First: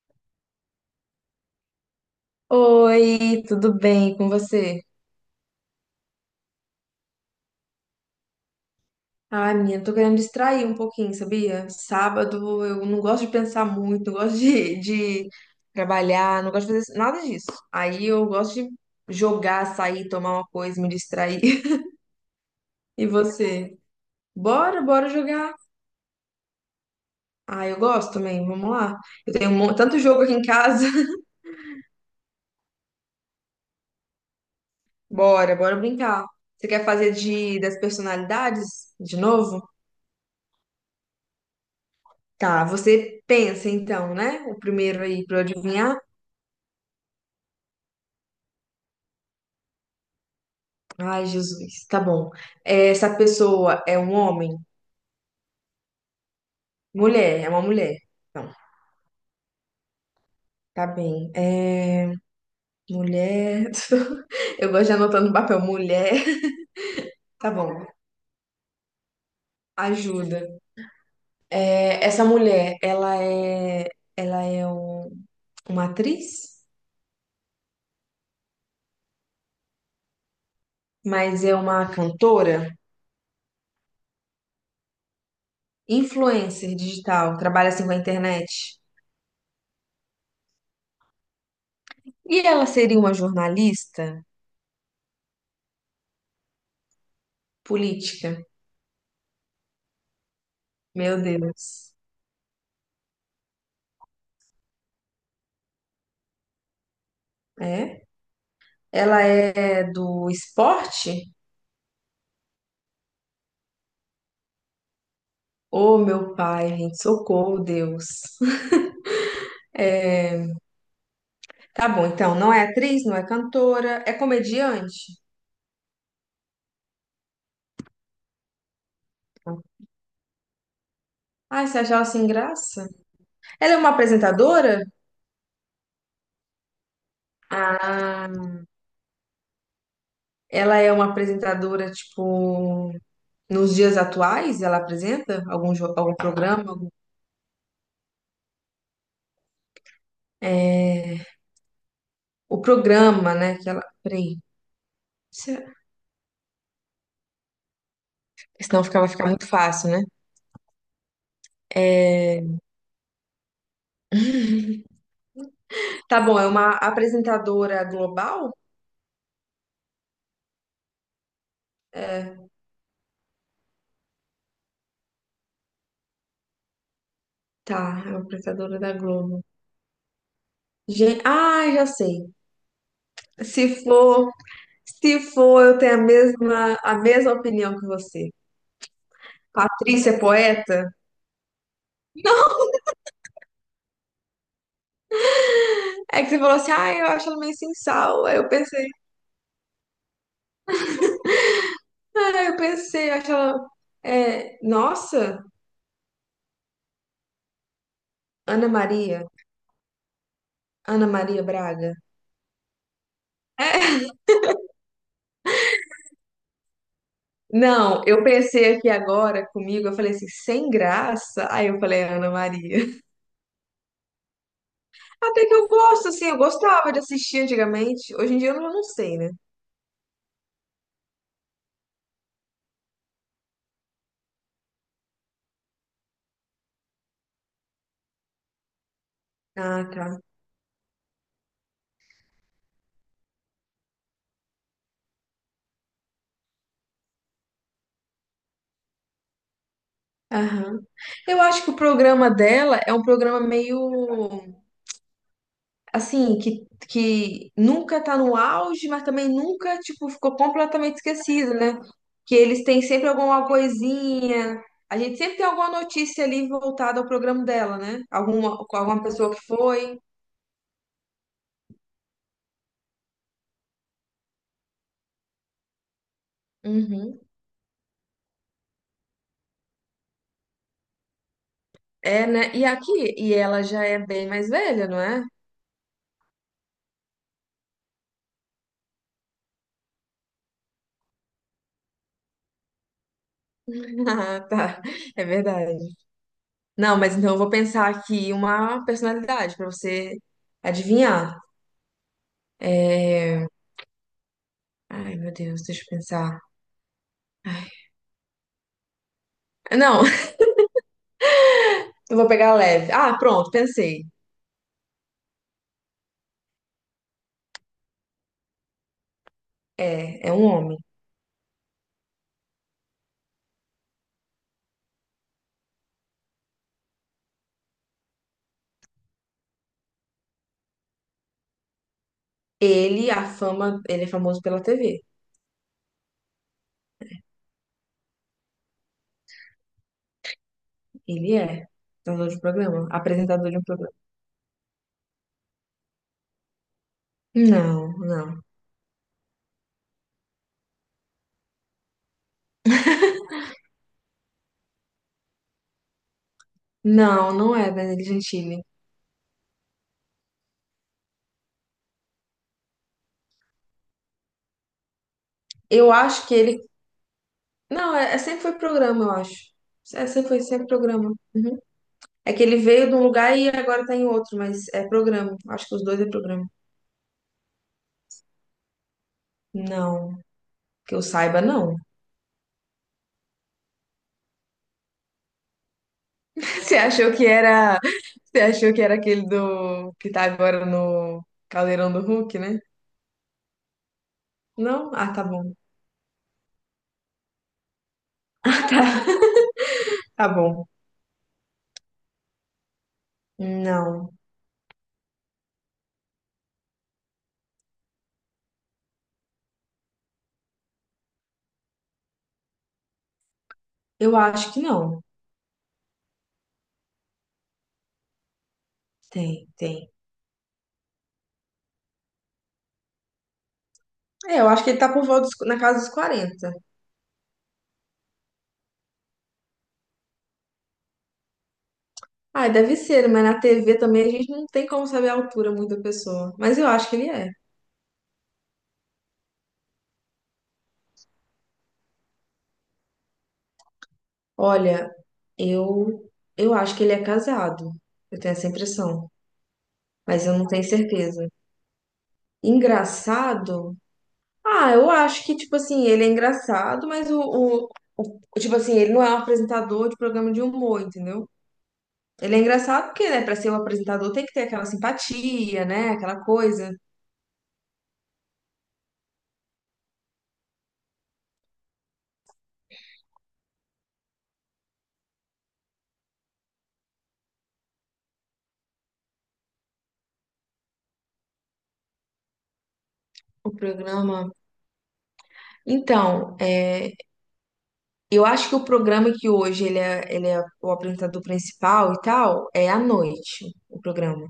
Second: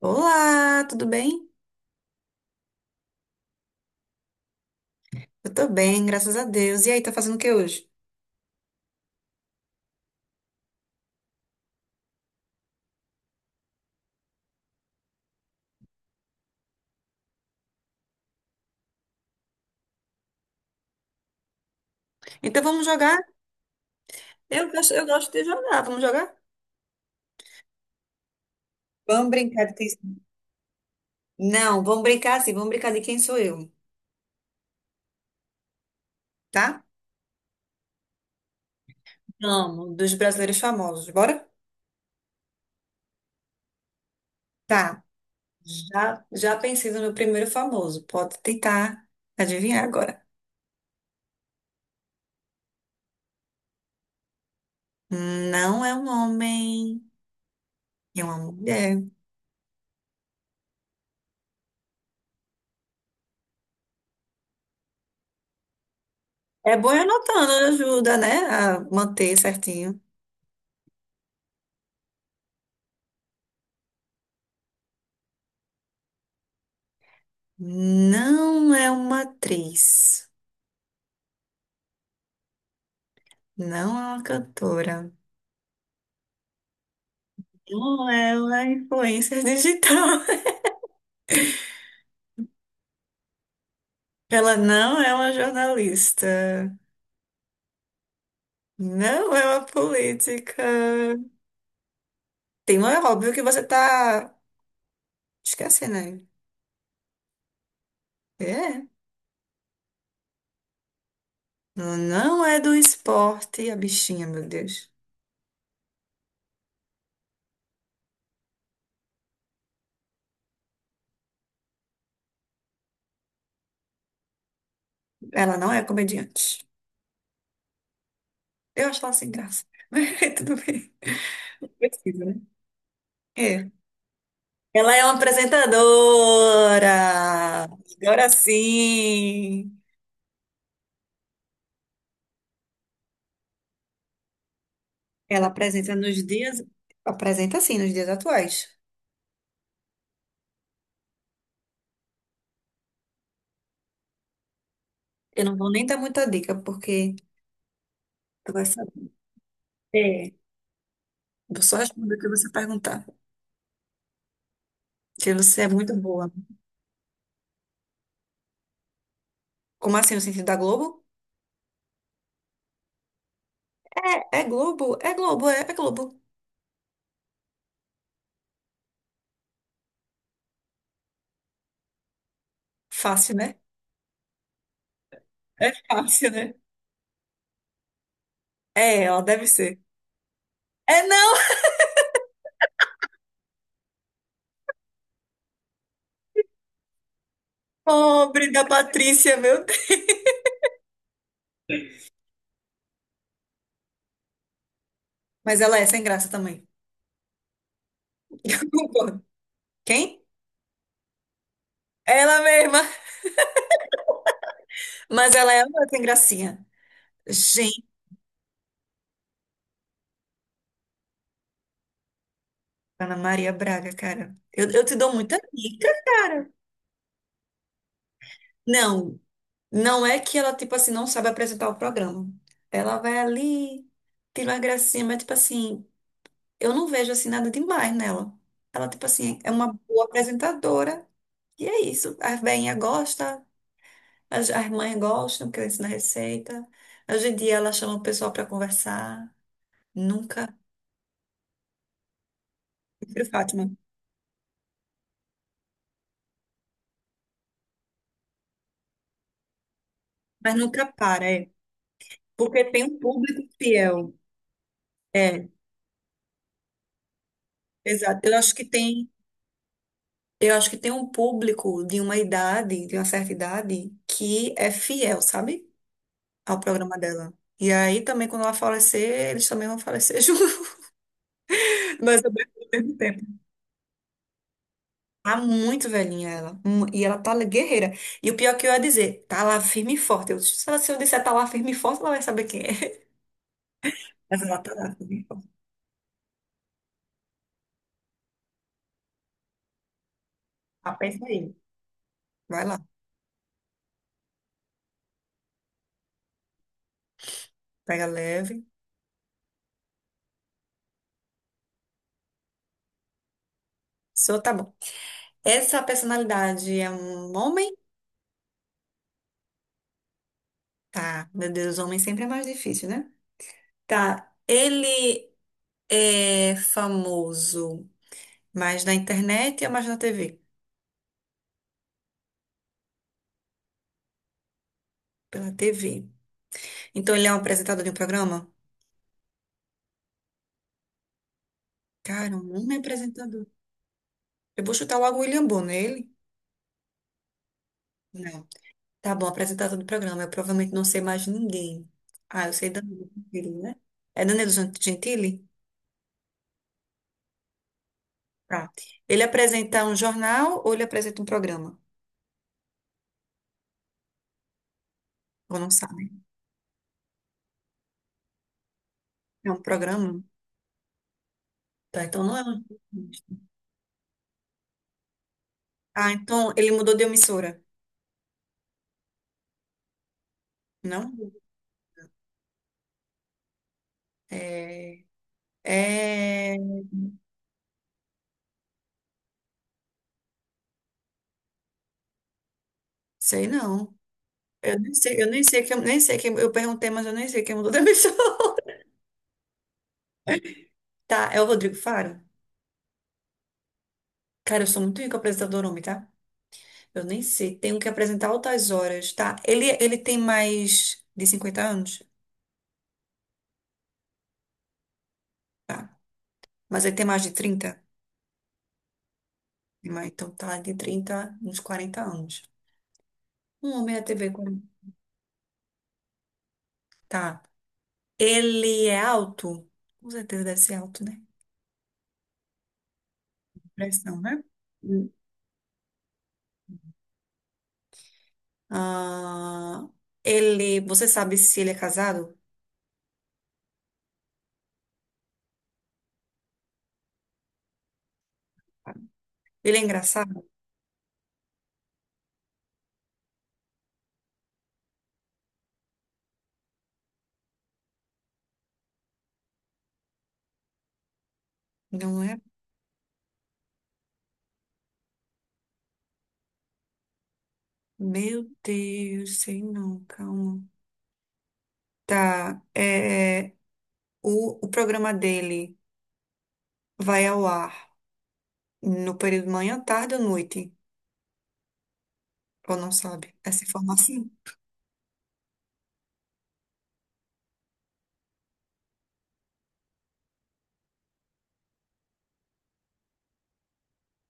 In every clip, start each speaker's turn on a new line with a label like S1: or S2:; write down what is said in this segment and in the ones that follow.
S1: Olá, tudo bem?
S2: Oi, tudo bem com você?
S1: Eu tô bem, graças a Deus. E aí, tá fazendo o que hoje?
S2: Ai, menina, tô querendo distrair um pouquinho, sabia? Sábado eu não gosto de pensar muito, não gosto de trabalhar, não gosto de fazer nada disso. Aí eu gosto de jogar, sair, tomar uma coisa, me distrair.
S1: Então vamos
S2: E
S1: jogar?
S2: você?
S1: Eu
S2: Bora,
S1: gosto, eu
S2: bora
S1: gosto de
S2: jogar.
S1: jogar. Vamos jogar?
S2: Ah, eu gosto também, vamos lá.
S1: Vamos
S2: Eu tenho um
S1: brincar de quem...
S2: tanto jogo aqui em casa.
S1: Não, vamos brincar assim, vamos brincar de quem sou eu,
S2: Bora brincar. Você
S1: tá?
S2: quer fazer de das personalidades de novo?
S1: Vamos, dos brasileiros famosos, bora?
S2: Tá, você pensa então, né? O
S1: Tá,
S2: primeiro aí pra eu adivinhar.
S1: já pensei no meu primeiro famoso. Pode tentar adivinhar agora.
S2: Ai, Jesus, tá bom. Essa pessoa é um homem?
S1: Não é um homem,
S2: Mulher, é uma mulher.
S1: é uma
S2: Não,
S1: mulher.
S2: tá bem. Mulher. Eu gosto de anotar no papel mulher.
S1: É bom ir
S2: Tá
S1: anotando,
S2: bom,
S1: ajuda, né? A manter certinho.
S2: ajuda. É, essa mulher, ela é uma atriz,
S1: Não é uma atriz.
S2: mas é uma cantora,
S1: Não é uma cantora.
S2: influencer digital, trabalha assim com a
S1: Não é uma
S2: internet.
S1: influencer digital.
S2: E ela seria uma jornalista
S1: Ela não é uma jornalista.
S2: política?
S1: Não é uma política.
S2: Meu Deus.
S1: Tem um é óbvio que você tá esquecendo aí.
S2: É?
S1: É.
S2: Ela é do esporte?
S1: Ela não é do esporte, a bichinha, meu Deus.
S2: Ô, meu pai, gente, socorro, Deus. É, Tá bom, então, não é atriz, não é cantora, é comediante?
S1: Ela não é comediante. Eu acho ela sem graça. Mas tudo bem.
S2: Ai, você achava
S1: Precisa,
S2: sem
S1: né?
S2: graça?
S1: É.
S2: Ela é uma apresentadora?
S1: Ela é uma apresentadora. Agora
S2: Ah,
S1: sim.
S2: ela é uma apresentadora, tipo, nos dias atuais, ela apresenta
S1: Ela
S2: algum,
S1: apresenta
S2: algum
S1: nos dias,
S2: programa?
S1: apresenta sim, nos dias atuais.
S2: É, o programa, né, que ela... Peraí,
S1: Eu não
S2: se-
S1: vou nem dar muita dica, porque tu vai saber.
S2: vai ficar muito fácil, né?
S1: É, vou só responder o que você
S2: É,
S1: perguntar, que você é muito
S2: tá
S1: boa.
S2: bom, é uma apresentadora global?
S1: Como assim, no sentido da Globo? É, é Globo, é Globo, é Globo.
S2: Tá, é uma apresentadora da Globo. Gente, ah, já sei.
S1: Fácil, né?
S2: Se for, se for,
S1: É
S2: eu tenho a
S1: fácil, né?
S2: mesma, a mesma opinião que você.
S1: É, ela deve ser.
S2: Patrícia é poeta?
S1: É não,
S2: Não, é que você falou assim, ah, eu acho ela meio sem sal. Aí eu
S1: pobre da
S2: pensei,
S1: Patrícia, meu Deus.
S2: eu acho ela. É, nossa,
S1: Mas ela é sem graça também.
S2: Ana
S1: Eu concordo.
S2: Maria,
S1: Quem?
S2: Ana Maria Braga.
S1: Ela mesma.
S2: É.
S1: Mas ela é uma sem gracinha.
S2: Não, eu pensei aqui agora comigo, eu falei assim, sem graça. Aí eu falei, Ana Maria.
S1: Ana Maria Braga, cara. Eu te dou muita
S2: Até que eu
S1: dica,
S2: gosto, assim, eu
S1: cara.
S2: gostava de assistir antigamente. Hoje em dia eu não sei,
S1: Não,
S2: né?
S1: não é que ela, tipo assim, não sabe apresentar o programa. Ela vai ali, tira uma gracinha, mas, tipo assim, eu não vejo, assim, nada demais nela. Ela, tipo assim, é uma
S2: Ah,
S1: boa
S2: tá.
S1: apresentadora. E é isso. As veinhas gostam, as mães gostam, porque ela ensina receita. Hoje em dia ela chama o pessoal pra conversar. Nunca.
S2: Aham. Eu acho que o programa dela é um
S1: Prefiro
S2: programa
S1: Fátima.
S2: meio assim, que nunca tá no auge, mas também nunca, tipo, ficou
S1: Mas nunca
S2: completamente
S1: para, é.
S2: esquecido, né? Que eles
S1: Porque
S2: têm
S1: tem um
S2: sempre
S1: público
S2: alguma
S1: fiel.
S2: coisinha. A gente sempre tem
S1: É,
S2: alguma notícia ali voltada ao programa dela, né?
S1: exato. Eu acho
S2: Alguma,
S1: que
S2: com alguma
S1: tem.
S2: pessoa que foi.
S1: Eu acho que tem um público de uma idade, de uma certa idade, que é fiel, sabe? Ao programa
S2: Uhum.
S1: dela. E aí também, quando ela falecer, eles também vão falecer junto. Mas
S2: É,
S1: também
S2: né? E
S1: ao
S2: aqui,
S1: mesmo
S2: e
S1: tempo.
S2: ela já é bem mais velha, não é?
S1: Tá muito velhinha ela. E ela tá guerreira. E o pior que eu ia dizer, tá lá firme e forte. Eu, se eu disser tá lá firme e forte, ela vai saber quem é. Mas
S2: Ah,
S1: ela tá
S2: tá.
S1: lá firme e
S2: É
S1: forte.
S2: verdade. Não, mas então eu vou pensar aqui uma personalidade pra você
S1: Ah, pensa
S2: adivinhar.
S1: aí. Vai lá.
S2: É... meu Deus, deixa eu pensar. Ai,
S1: Pega leve.
S2: Não, eu vou pegar leve. Ah, pronto, pensei.
S1: Só tá bom. Essa personalidade é um homem?
S2: É, é um homem.
S1: Tá. Meu Deus, homem sempre é mais difícil, né? Tá, ele é famoso mais na internet ou mais na TV?
S2: A fama, ele é famoso pela TV.
S1: Pela TV. Então ele é um apresentador de um programa?
S2: Ele é apresentador de
S1: Cara,
S2: um
S1: um homem
S2: programa,
S1: apresentador.
S2: apresentador de um programa.
S1: Eu vou chutar logo o William Bonner, ele?
S2: Não, não.
S1: Não. Tá bom, apresentador do programa. Eu provavelmente não sei mais ninguém. Ah, eu sei Danilo Gentili, né? É Gentili?
S2: Não, não é Danilo Gentili.
S1: Tá. Ele apresenta um jornal ou ele apresenta um programa? Ou não
S2: Eu
S1: sabe?
S2: acho que ele. Não, sempre foi programa, eu
S1: É
S2: acho.
S1: um programa?
S2: Sempre programa. Uhum.
S1: Tá, então
S2: É
S1: não é
S2: que ele
S1: um.
S2: veio de um lugar e agora tá em outro, mas é programa. Acho que os dois é
S1: Ah,
S2: programa.
S1: então ele mudou de emissora,
S2: Não, que eu
S1: não?
S2: saiba, não.
S1: É... É,
S2: Você achou que era, você achou que era aquele do que tá agora no Caldeirão do Hulk, né?
S1: sei não. Eu
S2: Não?
S1: nem
S2: Ah,
S1: sei,
S2: tá bom.
S1: nem sei quem, eu perguntei, mas eu nem sei quem mudou da emissora.
S2: Tá bom.
S1: Tá, é o Rodrigo Faro?
S2: Não.
S1: Cara, eu sou muito rico apresentador homem, tá? Eu nem sei. Tenho que apresentar altas horas, tá? Ele tem mais de cinquenta anos?
S2: Eu acho que não.
S1: Tá. Mas ele tem mais de trinta,
S2: Tem.
S1: mas então tá, de 30 uns 40 anos. Um homem da TV
S2: É, eu
S1: com...
S2: acho que ele tá na casa dos 40.
S1: Tá. Ele é alto? Com certeza deve ser alto, né?
S2: Ah, deve ser, mas na TV também a
S1: Impressão,
S2: gente
S1: né?
S2: não tem como saber a altura muito da pessoa. Mas eu acho que ele é.
S1: Ah, você sabe se ele é casado?
S2: Olha, eu eu acho que ele é casado. Eu tenho essa impressão.
S1: Ele é
S2: Mas eu não
S1: engraçado?
S2: tenho certeza. Engraçado? Ah, eu acho que, tipo assim, ele é engraçado, mas tipo assim, ele não é um apresentador de programa de humor, entendeu?
S1: Não
S2: Ele é
S1: é?
S2: engraçado porque, né, pra ser um apresentador tem que ter aquela simpatia, né, aquela coisa.
S1: Meu Deus, sei não, calma. Tá, o programa dele vai ao ar no período manhã, tarde ou noite? Ou não sabe
S2: O
S1: essa
S2: programa.
S1: informação?
S2: Então, é, eu acho que o programa que hoje ele é o apresentador principal e tal, é à noite, o programa.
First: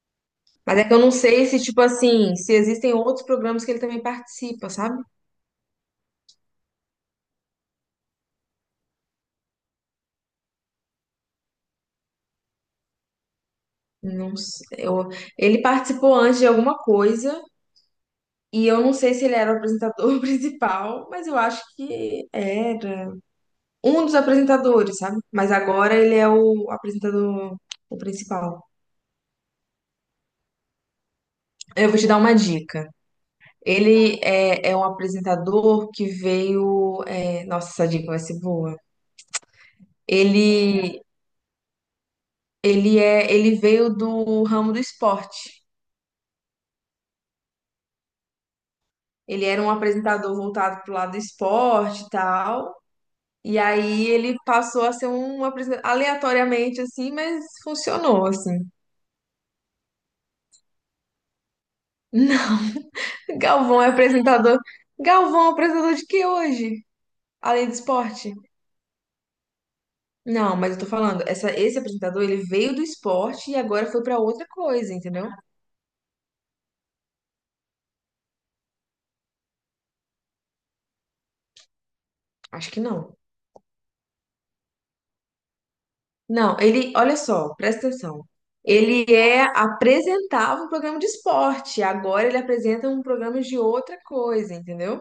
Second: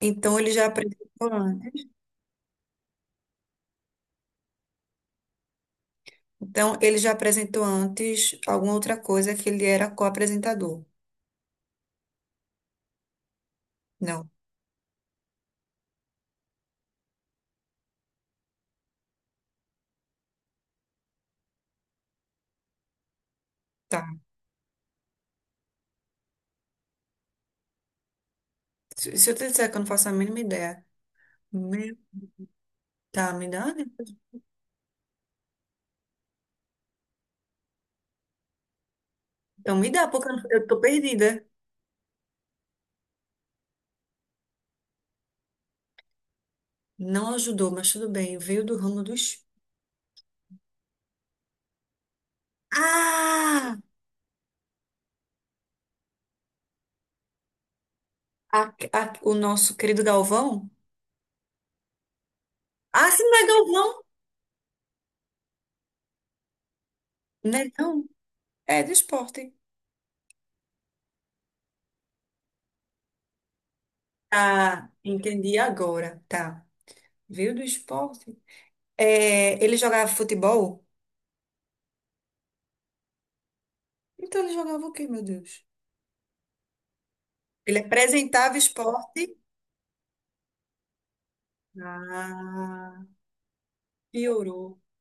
S1: Então ele já
S2: Mas é que eu não
S1: apresentou
S2: sei se, tipo
S1: antes.
S2: assim, se existem outros programas que ele também participa, sabe?
S1: Então ele já apresentou antes alguma outra coisa que ele era co-apresentador. Não,
S2: Não sei, ele participou antes de alguma coisa e eu não sei se ele era o apresentador principal, mas eu acho que era um dos
S1: tá.
S2: apresentadores, sabe? Mas agora ele é o apresentador o principal.
S1: Se eu te disser que eu não faço a mínima ideia,
S2: Eu
S1: meu,
S2: vou te dar uma dica.
S1: tá, me dá, né?
S2: Ele é, é um apresentador que veio. Nossa, essa dica vai ser boa.
S1: Então me dá, porque eu tô
S2: Ele,
S1: perdida.
S2: ele veio do ramo do esporte.
S1: Não ajudou, mas tudo bem. Veio do ramo dos.
S2: Ele era um apresentador voltado pro lado do esporte e tal. E
S1: Ah!
S2: aí ele passou a ser um apresentador aleatoriamente assim, mas funcionou assim.
S1: O nosso querido Galvão?
S2: Não,
S1: Ah, sim, não é
S2: Galvão é
S1: Galvão?
S2: apresentador. Galvão é um apresentador de que hoje?
S1: Não
S2: Além
S1: é,
S2: do
S1: não.
S2: esporte?
S1: É do esporte.
S2: Não, mas eu tô falando, essa, esse apresentador, ele veio do esporte e agora foi pra outra
S1: Ah,
S2: coisa, entendeu?
S1: entendi agora. Tá. Veio do esporte. É, ele jogava futebol?
S2: Acho que não.
S1: Então ele jogava o quê, meu Deus?
S2: Não, ele, olha só,
S1: Ele
S2: presta atenção.
S1: apresentava
S2: Ele
S1: esporte.
S2: é apresentava um programa de esporte, agora ele apresenta
S1: Ah,
S2: um programa de outra coisa,
S1: piorou.
S2: entendeu?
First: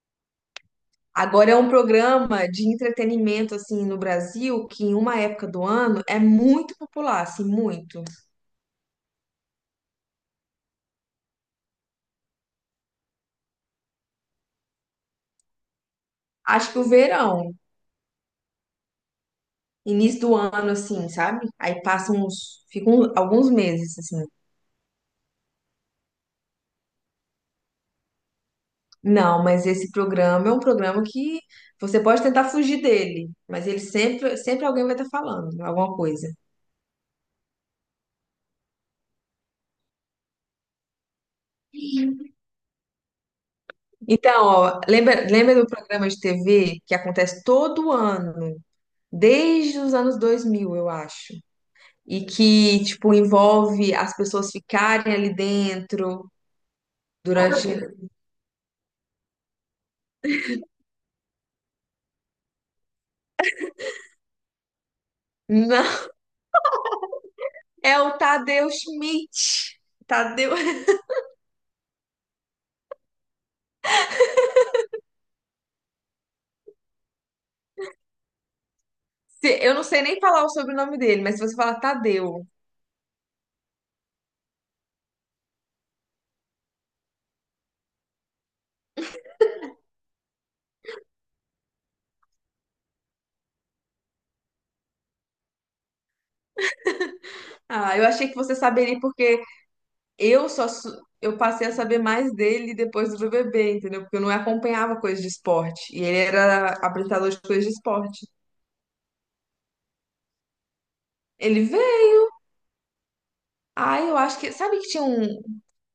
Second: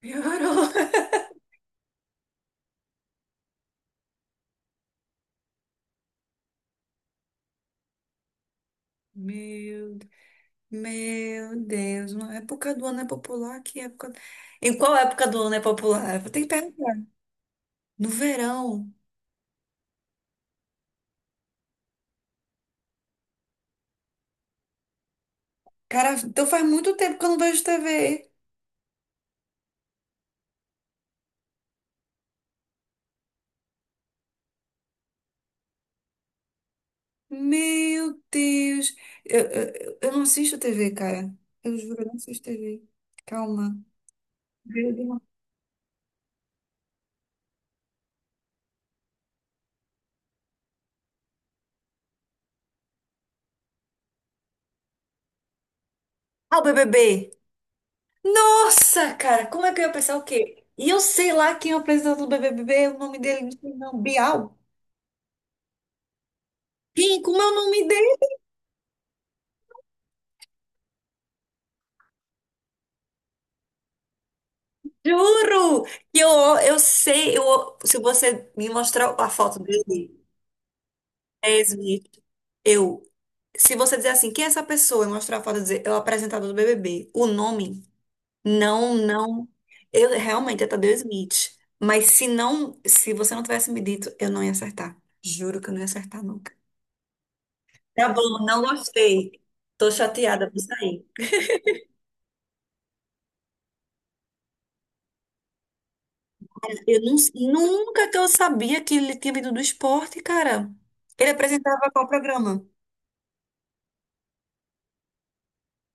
S1: Piorou.
S2: Agora é um programa de entretenimento assim no Brasil que em uma época do ano é muito popular, assim, muito.
S1: Meu Meu Deus, uma época do ano é popular? Que época? Em qual época do ano é popular? Eu vou ter que
S2: Acho que o
S1: perguntar.
S2: verão,
S1: No verão.
S2: início do ano assim, sabe? Aí passam uns, ficam alguns meses assim.
S1: Cara, então faz muito tempo que eu não vejo TV.
S2: Não, mas esse programa é um programa que você pode tentar fugir dele, mas ele sempre alguém vai estar falando alguma coisa.
S1: Meu Deus. Eu não assisto TV, cara. Eu juro, eu não assisto TV. Calma.
S2: Então, ó,
S1: Meu Deus.
S2: lembra do programa de TV que acontece todo ano, desde os anos 2000, eu acho. E que, tipo, envolve as pessoas ficarem ali dentro
S1: Ah, o BBB.
S2: durante.
S1: Nossa, cara, como é que eu ia pensar o quê? E eu sei lá quem é o apresentador do BBB, o nome dele não sei não. Bial?
S2: Não,
S1: Quem? Como é o nome?
S2: é o Tadeu Schmidt. Tadeu.
S1: Juro que eu sei, se você me mostrar a foto
S2: Eu não sei
S1: dele,
S2: nem falar o sobrenome dele, mas se você
S1: é
S2: falar
S1: Smith,
S2: Tadeu.
S1: eu, se você dizer assim, quem é essa pessoa e mostrar a foto e dizer, é o apresentador do BBB, o nome, não, eu realmente é Tadeu Smith, mas se você não tivesse me dito, eu não ia acertar, juro que eu não ia acertar nunca.
S2: Ah, eu
S1: Tá
S2: achei que
S1: bom,
S2: você
S1: não
S2: saberia
S1: gostei,
S2: porque
S1: tô chateada por sair.
S2: eu passei a saber mais dele depois do bebê, entendeu? Porque eu não acompanhava coisas de esporte e ele era
S1: Eu não,
S2: apresentador de coisas de
S1: nunca que eu
S2: esporte.
S1: sabia que ele tinha vindo do esporte, cara. Ele
S2: Ele
S1: apresentava qual programa?
S2: Ah, eu acho que. Sabe que tinha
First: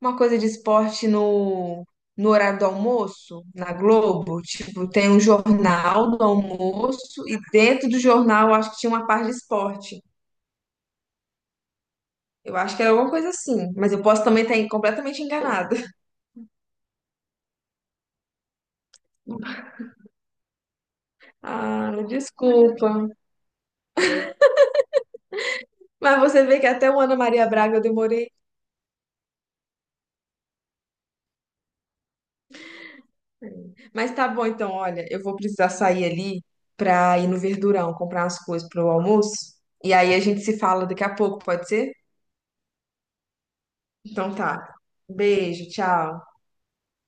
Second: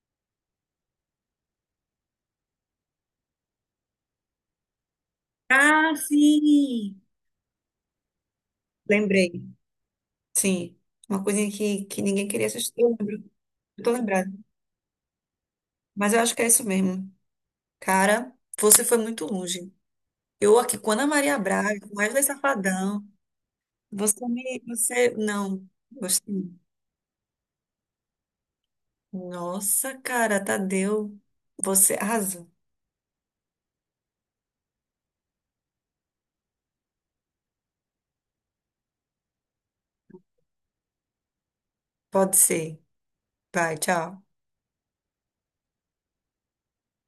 S2: uma coisa de esporte no horário do almoço, na Globo? Tipo, tem um
S1: Ah,
S2: jornal do
S1: sim!
S2: almoço e dentro do jornal eu acho que tinha uma parte
S1: Lembrei.
S2: de esporte.
S1: Sim. Uma coisinha que ninguém queria
S2: Eu acho
S1: assistir.
S2: que era
S1: Eu
S2: alguma
S1: lembro,
S2: coisa assim,
S1: eu tô
S2: mas eu posso
S1: lembrada.
S2: também estar completamente enganada.
S1: Mas eu acho que é isso mesmo. Cara, você foi muito longe. Eu aqui com Ana Maria Braga, com
S2: Ah,
S1: Wesley Safadão.
S2: desculpa.
S1: Você me. Você. Não.
S2: Mas você
S1: Gostei.
S2: vê que até o Ana Maria Braga eu demorei.
S1: Nossa, cara, Tadeu. Você arrasou.
S2: Mas tá bom, então, olha, eu vou precisar sair ali pra ir no Verdurão comprar umas coisas pro almoço. E aí a gente se fala daqui a pouco, pode ser?
S1: Pode ser. Vai, tchau.
S2: Então tá. Beijo, tchau.